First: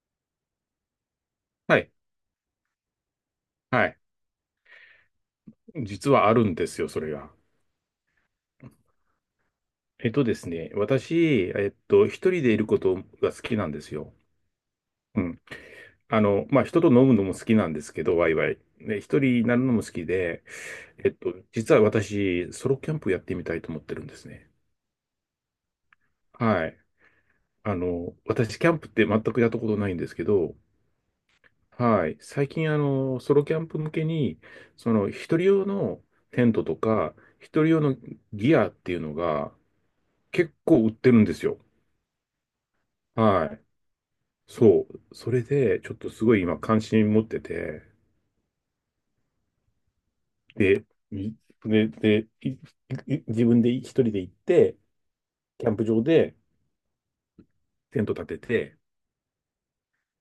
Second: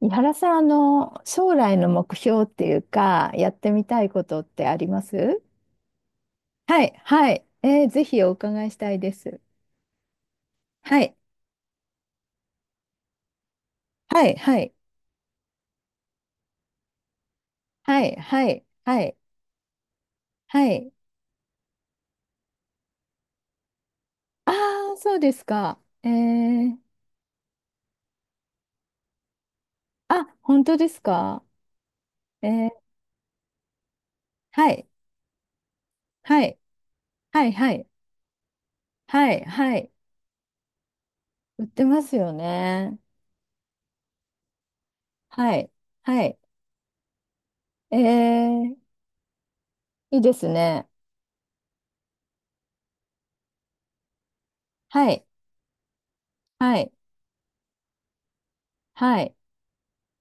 井原さん、将来はのい。目標っていうか、やってみはい。たいことってあります？実はあるんですはよ、そい、れはが。い。ぜひお伺いしたいです。えっとですね、はい、私、一人でいることが好きなんですよ。はい、はい、うん。まあ、人と飲むのも好きなんですけはい、ど、ワイワはイ。い、ね、は一い、人になるのも好きで、はい。実は私、ソロキャンプやってみたいと思ってるんですね。ああ、そうですか。はい。私、キャンプって全くやったことないんですけあ、ど、本当ですか？はい。え最ー、近、ソロキャンプ向けに、はい、一人用のはテンい、トとか、は一い、人は用い、のギアっていうのはい、が、はい。結構売ってるんですよ。売ってますよね。はい。そう。それはい、で、ちょっとすはごい。い今関心持ってて、えー、いいですで、ね。いで、自分で一人で行って、はい、キャンプ場ではい、テント立てて、はい、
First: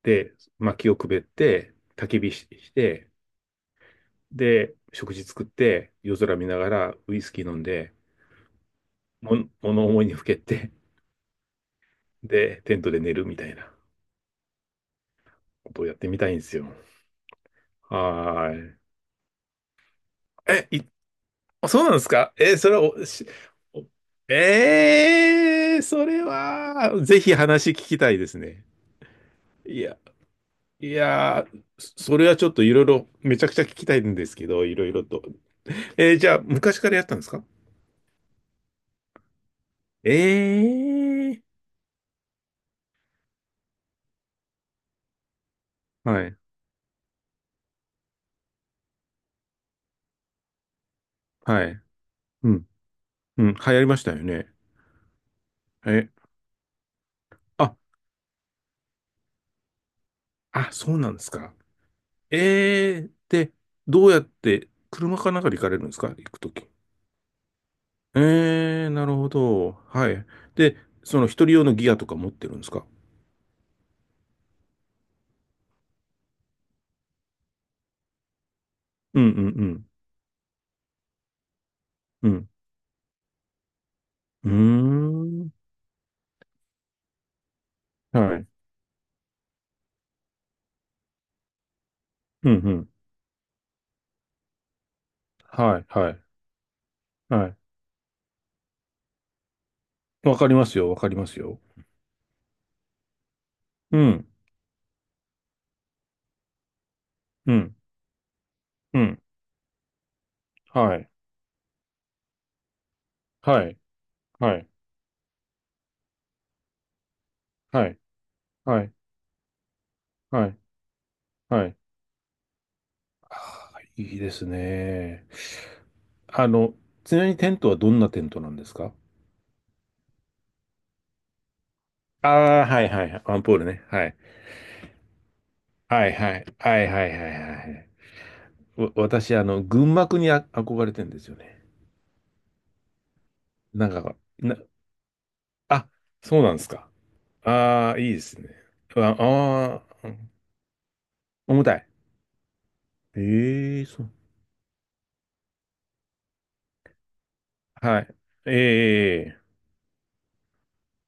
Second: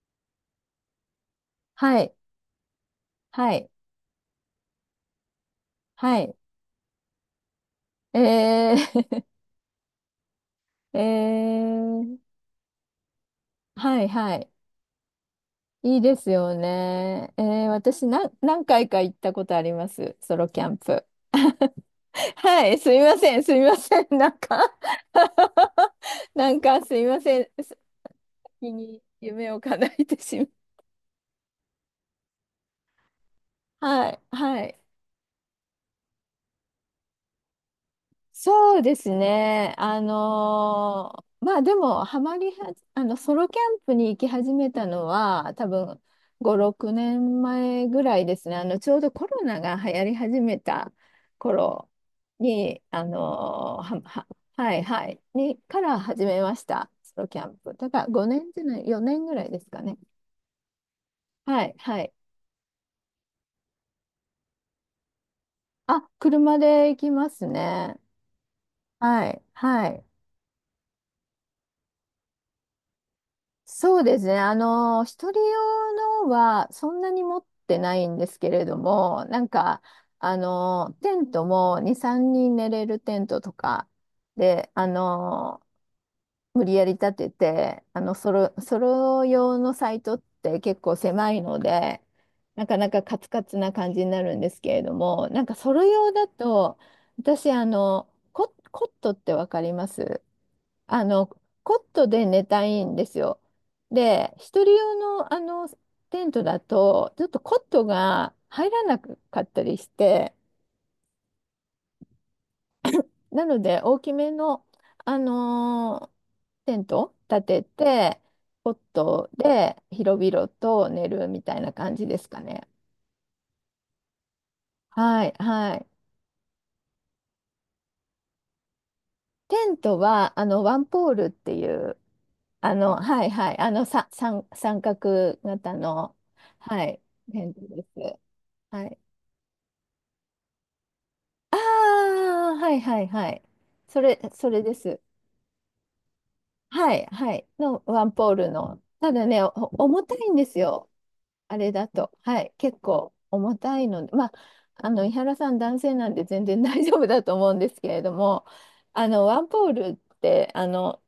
で、薪をくべって、は焚い、き火し、して、はい、で、食事作って、夜はい。空見ながらウイスキー飲んで、えー、物思いにふけって、えー、で、テントで寝るみたいなはいはい。ことをやっいいてでみたすいんでよすよ。ね。私な、は何ーい。回か行ったことあります。ソロキえ、ャンいプ。あ、そうなんですか？ えーはそれい、すみを、ましせん、すみまおせん。なんか えー、それ なんかすは、みまぜひせん。話聞先きたいですね。に夢をい叶や、えてしまう。いやー、それはちょっといろいろ、めちゃくちゃ聞 きたいはんい、ですけはど、いい。ろいろと。じゃあ、昔からやったんですか？そうですね。ええー、まあでも、ハマりは、ソロキャンプに行き始めたのは、多分はい、5、6年前ぐらいですね。ちょうどコロナが流行り始めたはい、頃うん、に、うん、流行りましたよね。はいはい、に、からえ、始めました。ソロキャンプ。あ、だから5年じゃない、4年ぐらいですかね。あ、そうなんですか。はいはい。ええー、で、どうやって、車かなんかで行かれるんですあ、か？行くと車き。で行きますね。ええ、なるほはいど。はい。はい。で、その一人用のギアとか持ってるんですか？そうですね。一人用のはそんなに持ってないんですけれどうも、んうなんか、んテントも2、う3ん。人寝れるテントとかうで、ん。うーん。無理やり立てて、ソはい。ロ、ソロ用のサイトって結構狭いので、うんなうかん。なかカツカツな感じになるんですけれども、なんかソはロいは用い。だと、は私、い。コットってわかります？わかりますよ。わあかりまの、すよ。コットで寝たいんですよ。うん。で、一人用の、テントだと、ちょっとうコッん。トが入らなうん。かったりして、はい。なのはい。で大きめはの、い。あのテント立てはい。て、コッはい。トで広は々い。と寝るみたいはない。感じですかね。ああ、いいですはね。い、はい。あの、ちなみにテントはどんなテントなんですか？テントは、ワンポールっていう、ああー、はいはいはい。ワンポールね。はい。三角型はいの、はい。ははいい、はいはいはテントでい。す。はわい。私、群幕に憧れてんですよあね。あ、はいはいはい。なんそか、れ、それです。あ、そうなんですか。はい、はい、のああ、ワいンいでポーすね。ルの。たああだね、重ー、うたいん、んですよ。あ重れたい。だと。はい、結構重たええいそのう。で、まあ、井原さん男性なんで全然大丈夫だと思うんですけれどはも、い。えワえ、ンポールって、あの、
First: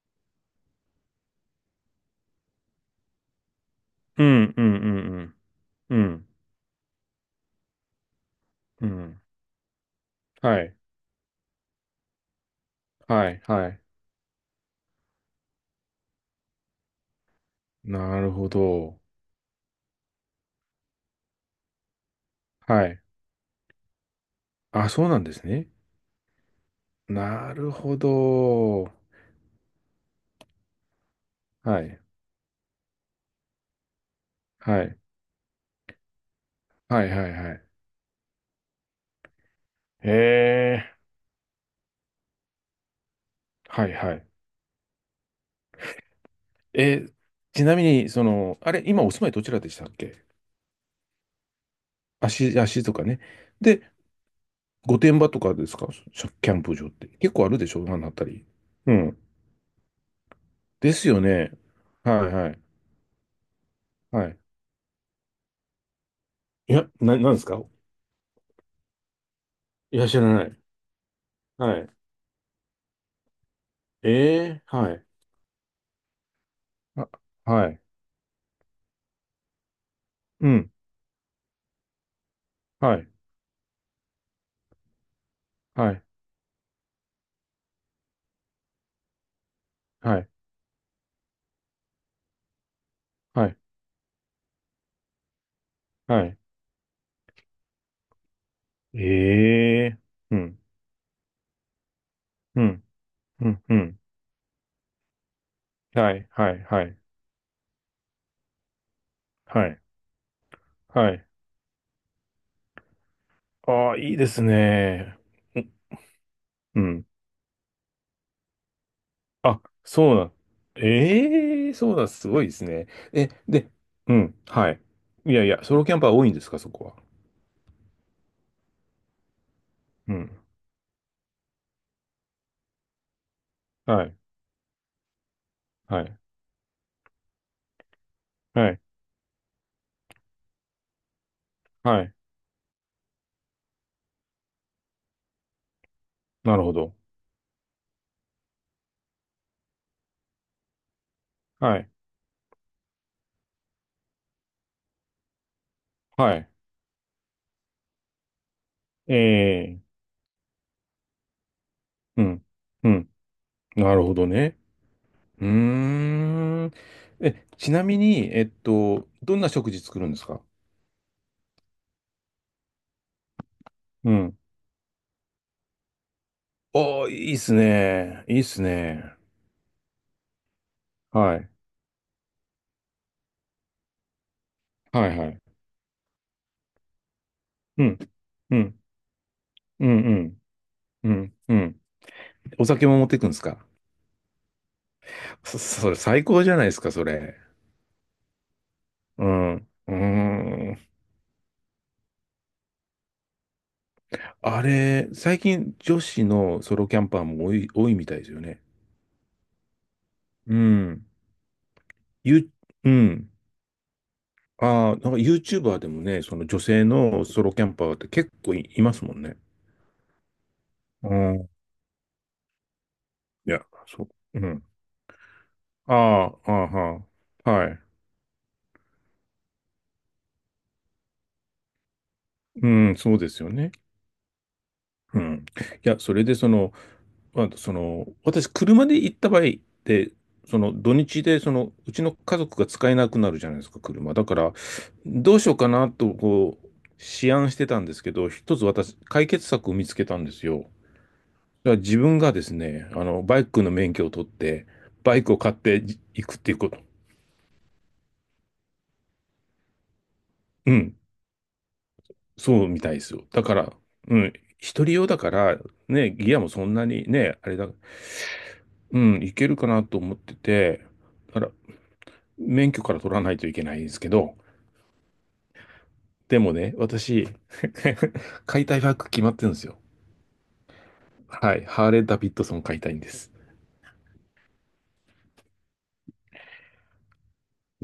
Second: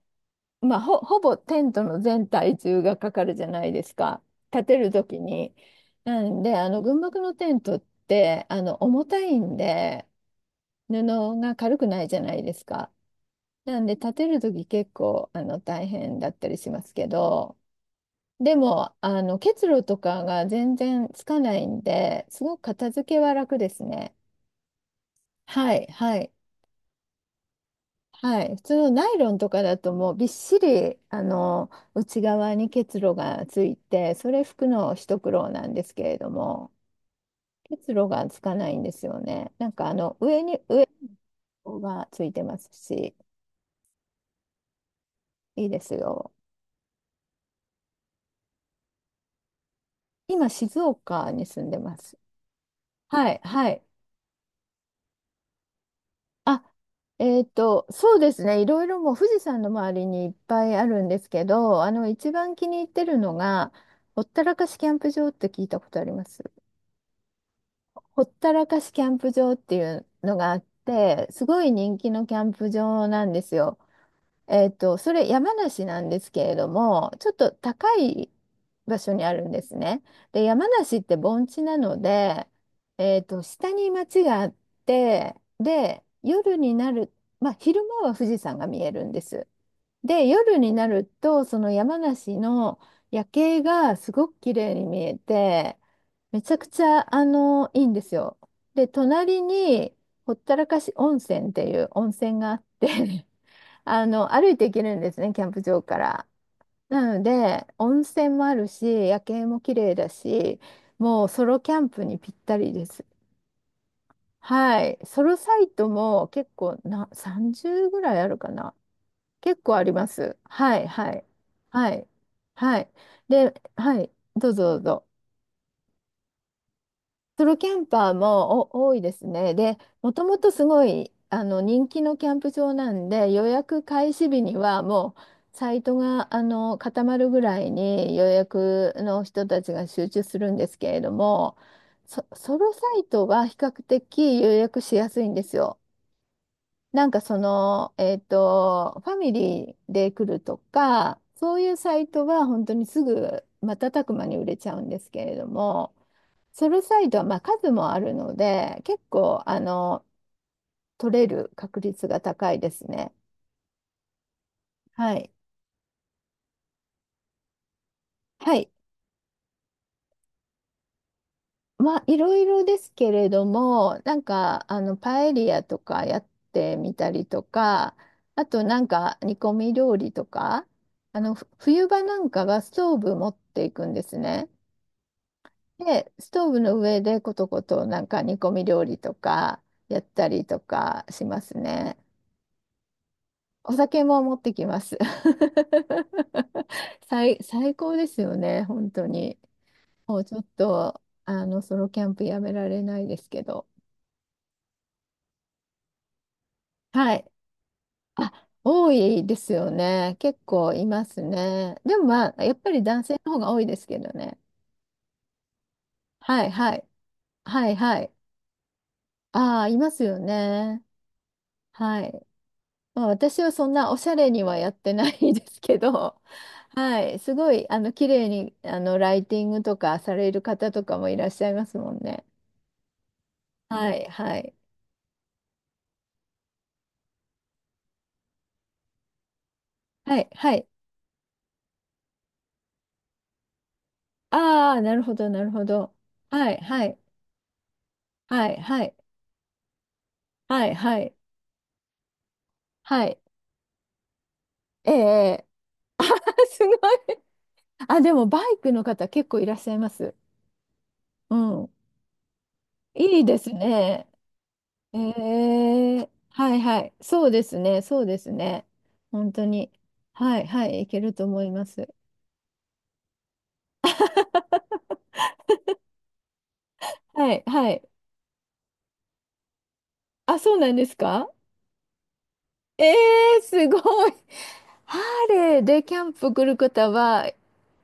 まあ、ほ、ほぼテントの全体重がかかるじゃないですか、うん、う立ん、てうるときん、に。うなん、んで、軍幕のテントってうん、う重たん。いんで、はい、布が軽くないじゃないですか。はい、はない。んで立てるとき結構大変だったりしますけど、なるほでもど。結露とかが全然つかないんで、すごくは片い。付けは楽ですね。あ、そうなんですね。はい、はい、なるほはい。普通のど。ナイロンとかだともうびっしりはい、内側に結露がついて、それ拭くはのい、一苦労なんですけれども、はい、はい、はい。結露がつかないんですよね。なんか上に上ええ、がついてますし、はい、はい。いいですよ。えーちなみに、その、あれ、今お住まいどちらでしたっけ？今静岡に住んでます。足、足とかね。はい、はい。で、御殿場とかですか？キャあ、ンプ場って。結構あるでしょ？あのあそうたですり。ね、いろいうろもうん。富士山の周りにいっぱいあでるんすでよすけね。ど、は一いは番い。気に入ってるのが、ほっはい。たらかしキャンプ場って聞いたことあります？いや、なんですか？ほったらかしキャンプ場っていいうや、知らのながあい。って、すごいはい。人気のキャンプ場なんですよ。ええ、はい。それ山梨なんですけれどあ、も、ちょっとはい。高い場所にあるんですね。で、う山ん。梨って盆地なので、はい。下に町があって、はい。で、夜になる、まあ、昼間は富士山が見えるんです。はで、い。夜になると、その山梨の夜はい。景がすごく綺麗に見えて、はい。めちゃくちゃ、いいんですよ。で、隣えに、え、ほっうたん。らかし温泉っていう温泉があうっん。て、うん。うん。歩いて行けるんですね、キャンプ場かはい。ら。はい。はい。なので、温泉もあるし、夜景もは綺い。麗だし、はもい。うソロキャンプにぴったりです。ああ、いいですはい。ね。ソロサイトも結構うん。な、30ぐらいあるかな。あ、結構ありまそうなん。す。はい、はい。ええ、はそうなん、い。すごいですはね。い。え、で、で、はい。うん、どうぞはどい。うぞ。いやいや、ソロキャンパー多いんですか、そこは？ソロキャンパーも多いですね。で、もうとん。もとすごい人気のキャンプ場なんで、予約は開い、始日にはもうサイトはい、が固まるぐらいに予はい、約の人たちが集中するんですけれども、はい。ソロサイトは比較的予約しやすいんですよ。なるほど。なんかその、ファミリーで来るとか、そういうはい、サイトは本当にすぐ瞬く間に売れちゃうんですけれども。はい。ソルサイドはまあ数もあるので、結構ええ、取れる確率がうん、高いですうん。ね。なるほどね。はい。うーん。え、ちなみに、はい。どんな食事作るんですか？まあいろいろですけれども、うなんん。かパエリアとかやってみおたー、りいいっとすか、ね。いいっあすとなんね。か煮込み料理とか、あのはふい、冬場なんかはストーブ持っていくんですね。はい、はい。で、ストーブの上でコトコうトん、なんか煮込うみん、料理とかうん、やっうたん、りとかうしん、まうすん。ね。お酒も持っていくんですか？お酒も持ってきます。それ最高じゃない ですか、それ。最、最高ですよね、本当うに。ん。うーもうちょっん。と、ソロキャンプやめられないですけど。あれ、最近女子のソロキャンはパーい。も多い、多いみたいですよあ、ね。多いですよね。結う構いまん。すね。でもまあ、ゆ、やっぱりう男性ん。の方が多いですけどね。ああ、なんか YouTuber でもね、そはのい女は性い。のソロキャはンいパーっはてい。結構いますもんね。ああ、いますよね。うん。いはい。まあ、私はや、そんなおそしゃれう。うにはん。やってないですけあど、あ、ああ、ははい、すあ、ごはいい。綺麗にライティングとかされる方とかもいらっしゃいますもんね。うん、そうですよね。はいはいうん。いや、それで、まあ、私、車で行った場合って、はいはそい。の土日で、うちの家族が使えなくなるじゃないですか、車。だから、ああ、なるほどどうなしるようほかなど。と、はいこう、はい思案してたんですけど、は一いつはい私、解決策を見つけたんですよ。だはかいはいら自分がですね、はい。バイクの免許を取って、えバイクをえ、買ってあー、 行くっ ていうすこごい。と。あ、でもバイクの方結構いらっしゃいます。うん、うん。そうみたいですいよ。いでだすから、ね。うん、一人用だから、ね、ギアもはいそんはない。にそうね、であすれだ、ね、そうですね。うん、本い当けるかに。なと思ってはいはい、て、いけるとだか思いら、ます。免許から取らないといけないんですけど、でもね、私、はいはい。買いたいバイク決まってるんですよ。あ、そうなんですか？はい。ハーレー・ダビッドソン買いえたいんです。すごい。ハーレーでキャンプ来る方は、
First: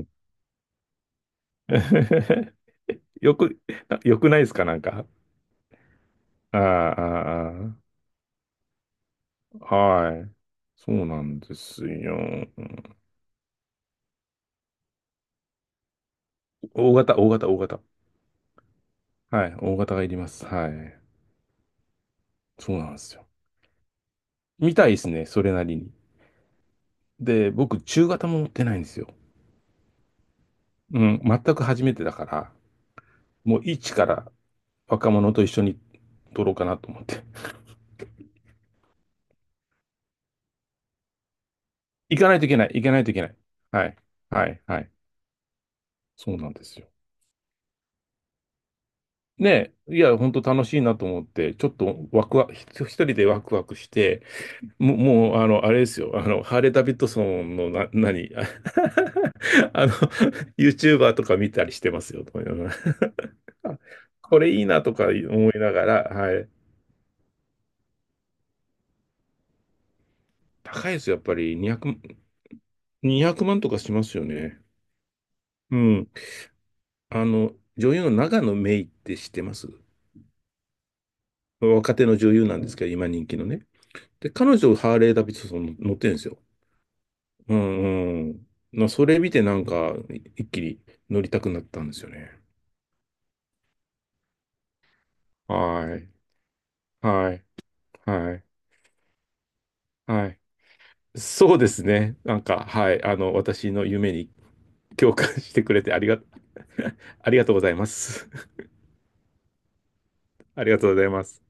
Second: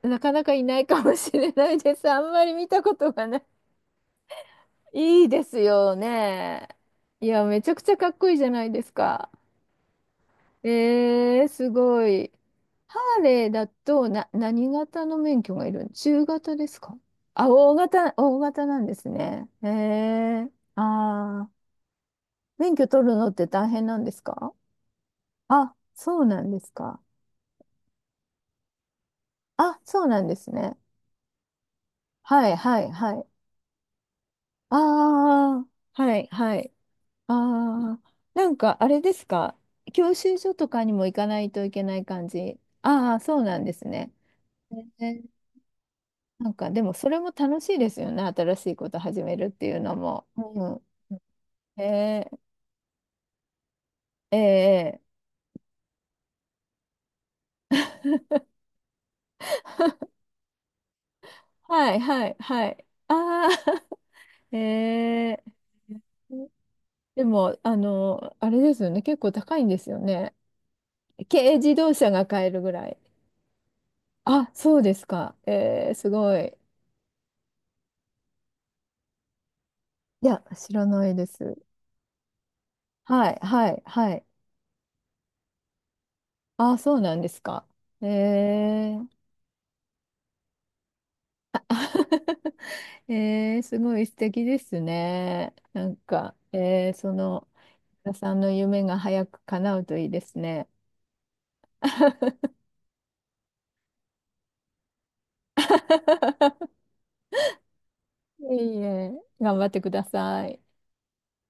なかなかいないかもしれないです。あんまり 見たことがよない。く、よくないですかなんか？いいですよあね。いや、あ、めちゃあくちゃかっこいいじゃないですか。あ、はい。そうなんですすごよ。い。ハーレーだとな、何型の免許がいる？中型です大か？型、大型、あ、大型。大型なんですはね。い。大型がいります。ー、はい。あー、そ免う許なんで取するのよ。って大変なんですか？見たいですね。それなあ、りに。そうなんですか。で、僕、中型も持ってないんですよ。あ、そうなんですね。うん。全く初めてだかはら、い、はい、はい。もう一から若者と一緒あー、にはい、撮ろうはかい。なと思って。あー、なんかあれですか？教習所とかにも行かないといけない行か感ないといけじ。ない、行かないといあー、けない。そうなんではすい、ね。はい、はい。そうななんんでかすでよ。もそれも楽しいですよね。新しいこと始めるってねいうえ、のいや、も。本当楽しういなと思って、ちょっん。とワクワク、一人でワクワクして、ー、えーも、えーもう、あれですよ、ハーレー・ダビッドソンの何、の、YouTuber とか見たりしてはいますよ、はといか言いなはがい。あら あ、 これ いいなとかえ思いながら、はー、い。でも、あれですよね。結構高いんですよね。高いですよ、やっぱ軽り自200、動車が買えるぐらい。200万とかしますよあ、ね。そうですか。うすん。ごい。女優の永野芽郁って知ってます？いや、知らないです。若手の女優なんですけど、今人は気いのね。はいはい。で、彼女、ハーレー・ダビッドソン乗ってるんですよ。ああ、そうなんですうか。えんうん。そー れ見てなんか、一気に乗りたくなったんですよね。すごい素敵ですね。なはんい。か、そはい。の、原さはんい。の夢が早く叶うといいではすい。ね。そうですね。なんか、はい。私の夢に共感してくれてありが、ありがとうございます。い えいえ、頑張ってください。ありがとうございます。